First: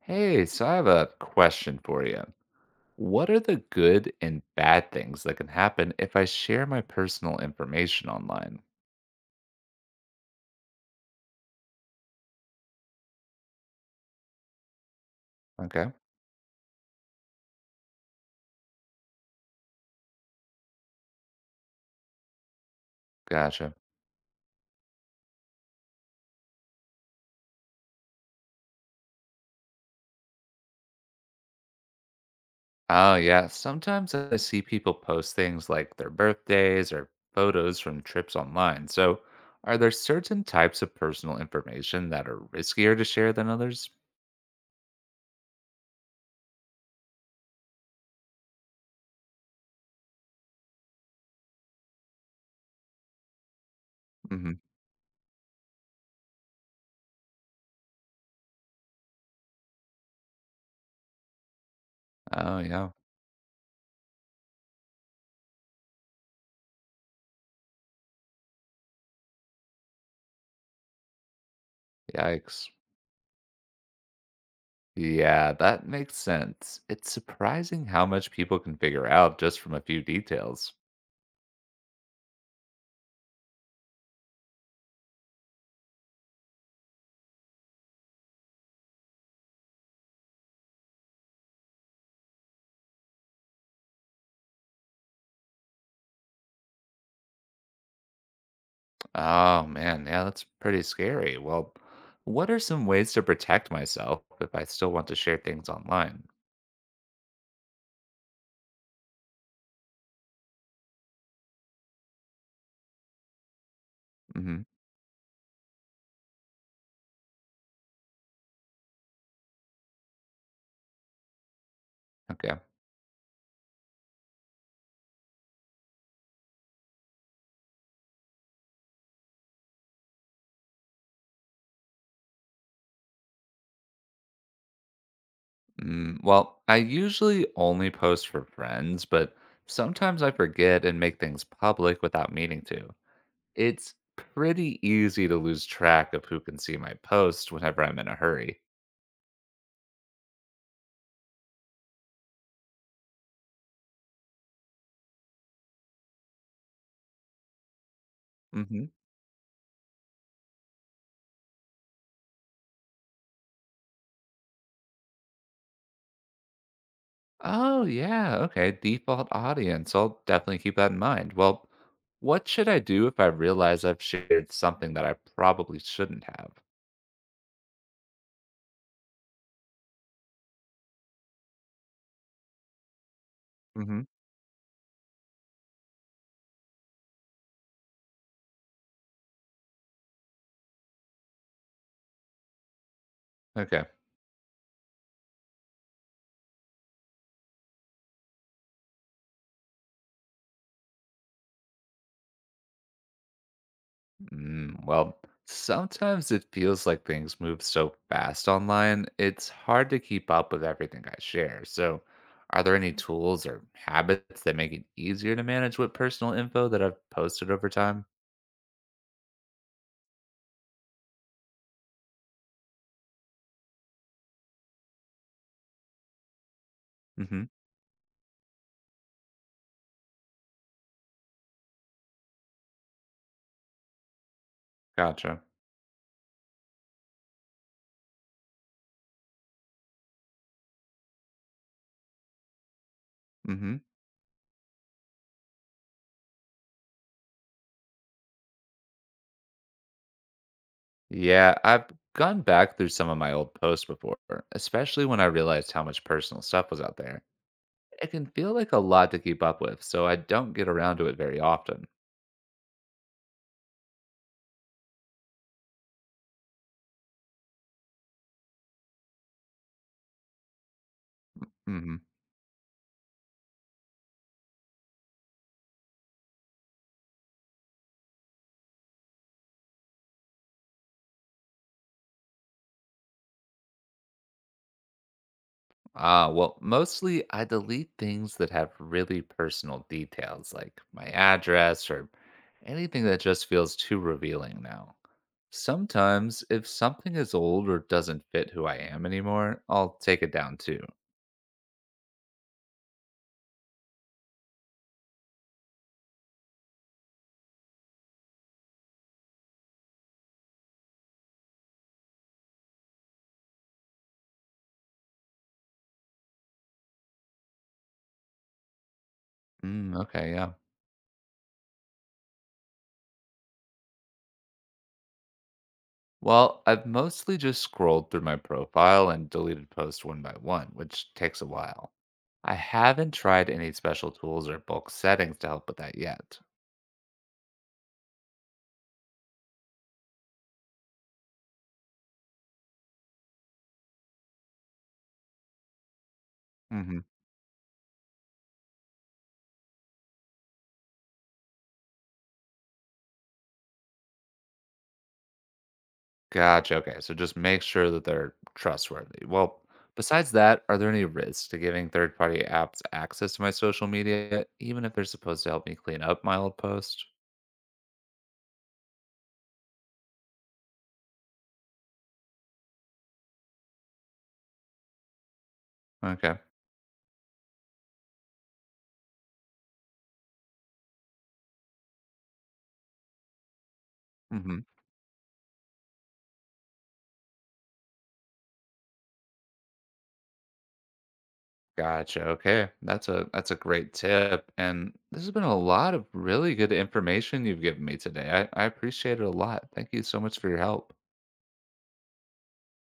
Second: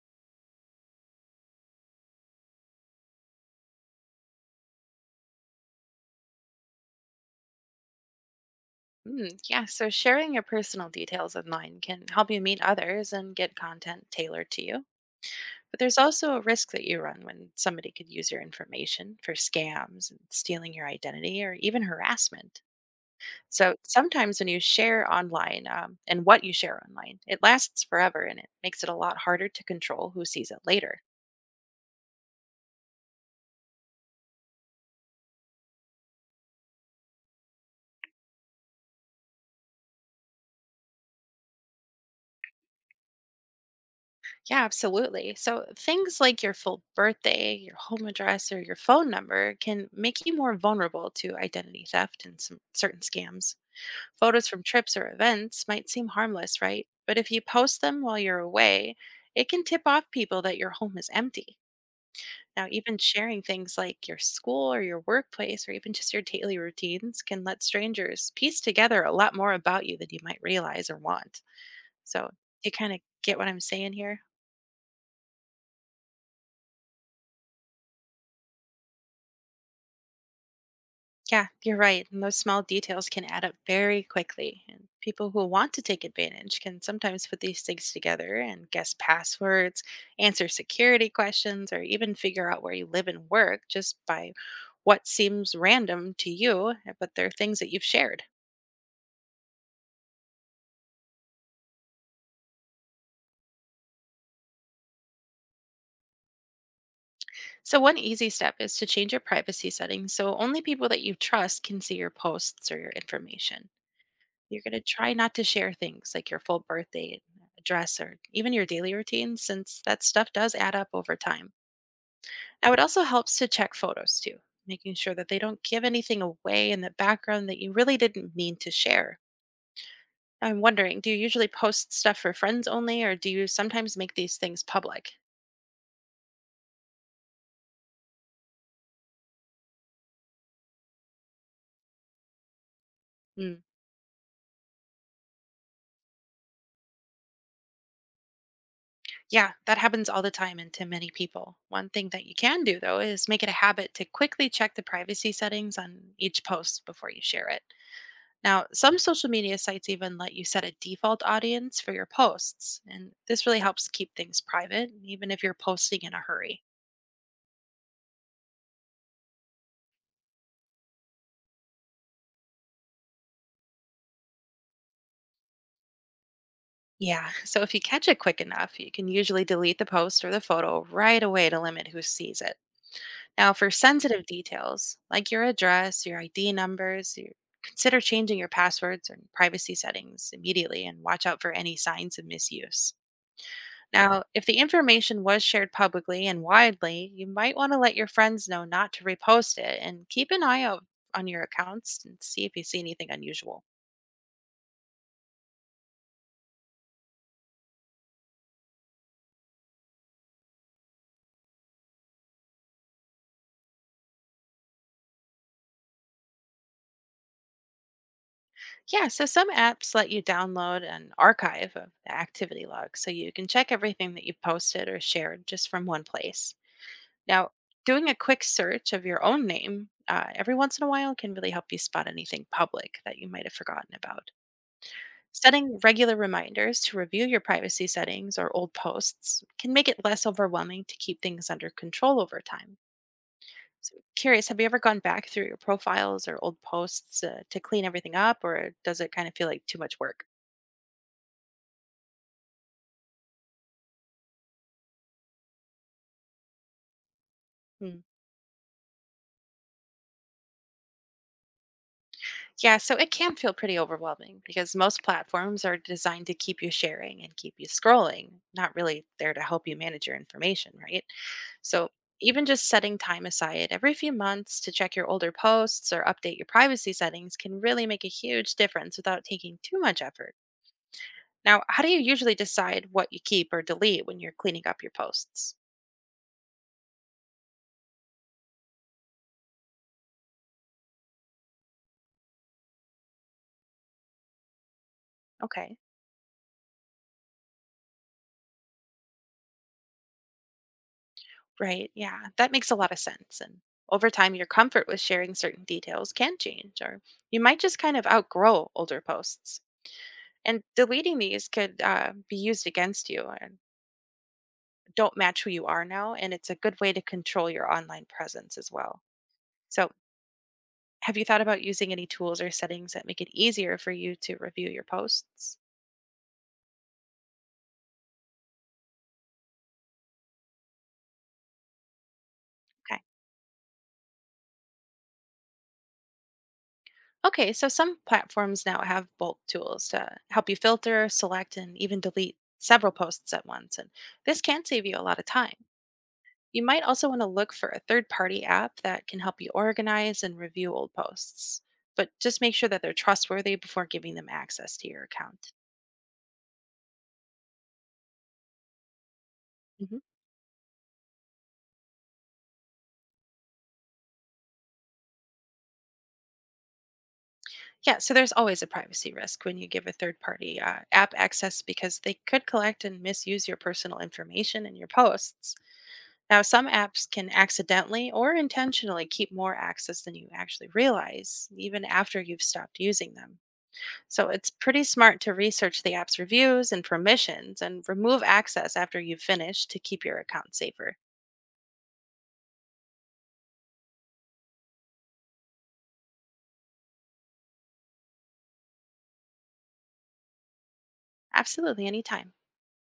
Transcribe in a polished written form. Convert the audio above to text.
Hey, so I have a question for you. What are the good and bad things that can happen if I share my personal information online? Mm, yeah, so sharing your personal details online can help you meet others and get content tailored to you. But Okay, there's also a risk that you run when somebody could use your information for scams and stealing your identity or even harassment. gotcha. So sometimes when you share online, and what you share online, it lasts forever and it makes it a lot harder to control who sees it later. Oh, yeah. Sometimes I see people post things like their birthdays or photos from trips online. So, are there certain types of personal information that are riskier to share than others? Yeah, absolutely. So things like your full birthday, your home address, or your phone number can make you more vulnerable to identity theft and some certain scams. Photos Hmm. from trips or events might seem harmless, right? But if you post them while you're away, it can tip off people that your home is empty. Oh, Now, yeah. even sharing things like your school or your workplace or even just your daily routines can let strangers piece together a lot more about you than you might realize or want. So, Yikes. you kind of get what I'm saying here? Yeah, that makes sense. It's surprising how much people can figure out just from a few details. Yeah, you're right. And those small details can add up very quickly. And people who want to take advantage can sometimes put these things together and guess passwords, answer security questions, or even figure out where you live and work just by what seems random to you, but they're things that you've shared. Oh man, yeah, that's pretty scary. Well, what are some ways to protect myself if I still want to share things online? So, one easy step is to change your privacy settings so only people that you trust can see your posts or your information. Hmm. You're going to try not to share things like your full birthday address or even your daily routine, since that stuff does add up over time. Okay. Now, it also helps to check photos too, making sure that they don't give anything away in the background that you really didn't mean to share. I'm wondering, do you usually post stuff for friends only, or do you sometimes make these things public? Mm, well, I usually only post for friends, but sometimes I forget and make things public without meaning to. Mm. It's pretty easy to lose track of who can see my post whenever I'm in a hurry. Yeah, that happens all the time and to many people. One thing that you can do, though, is make it a habit to quickly check the privacy settings on each post before you share it. Now, Mm-hmm. some social media sites even let you set a default audience for your posts, and this really helps keep things private, even if you're posting in a hurry. Oh, yeah. Okay. Default audience. I'll definitely keep that in mind. Well, what should I do if I realize I've shared something that I probably shouldn't have? Yeah, so if you catch it quick enough, you can usually delete the post or the photo right away to limit who sees it. Now, for Hmm. sensitive details like your address, your ID numbers, you consider changing your passwords and privacy settings immediately and watch out for any signs of misuse. Okay. Now, if the information was shared publicly and widely, you might want to let your friends know not to repost it and keep an eye out on your accounts and see if you see anything unusual. Mm, well, sometimes it feels like things move so fast online, it's hard to keep up with everything I share. So, are there any tools or habits that make it easier to manage what personal info that I've posted over time? Yeah, so some apps let you download an archive of the activity log so you can check everything that you've posted or shared just from one place. Hmm. Now, doing a quick search of your own name every once in a while can really help you spot anything public that you might have forgotten about. Gotcha. Setting regular reminders to review your privacy settings or old posts can make it less overwhelming to keep things under control over time. Mm-hmm. So, curious, have you ever gone back through your profiles or old posts to clean everything up, or does it kind of feel like too much work? Yeah, I've gone back through some of my old posts before, especially when I realized how much personal stuff was out there. Hmm. It can feel like a lot to keep up with, so I don't get around to it very often. Yeah, so it can feel pretty overwhelming because most platforms are designed to keep you sharing and keep you scrolling, not really there to help you manage your information, right? So, Hmm. even just setting time aside every few months to check your older posts or update your privacy settings can really make a huge difference without taking too much effort. Now, how do you usually decide what you keep or delete when you're cleaning up your posts? Ah, well, mostly I delete things that have really personal details, like my address or anything that just feels too revealing now. Okay, Sometimes, if something is old or doesn't fit who I am anymore, I'll take it down too. right. Yeah, that makes a lot of sense. And over time, your comfort with sharing certain details can change, or you might just kind of outgrow older posts. And deleting these could be used against you and don't match who you are now. And it's a good way to control your online presence as well. So, Mm, okay, yeah. have you thought about using any tools or settings that make it easier for you to review your posts? Well, I've mostly just scrolled through my profile and deleted posts one by one, which takes a while. I Okay. haven't tried any special tools or bulk settings to help with that yet. Okay, so some platforms now have bulk tools to help you filter, select, and even delete several posts at once. And this can save you a lot of time. You might Hmm. also want to look for a third party app that can help you organize and review old posts, but just make sure that they're trustworthy before giving them access to your account. Gotcha. Okay. So just make sure that they're trustworthy. Well, Mhm. besides that, are there any risks to giving third party apps access to my social media, even if they're supposed to help me clean up my old post? Yeah, so there's always a privacy risk when you give a third party app access because they could collect and misuse your personal information in your posts. Okay. Now, some apps can accidentally or intentionally keep more access than you actually realize, even after you've stopped using them. So it's pretty smart to research the app's reviews and permissions and remove access after you've finished to keep your account safer. Gotcha. Okay. That's a great tip. And this has been a lot of really good information you've given me today. I appreciate it a lot. Thank you so much for your help. Absolutely, anytime.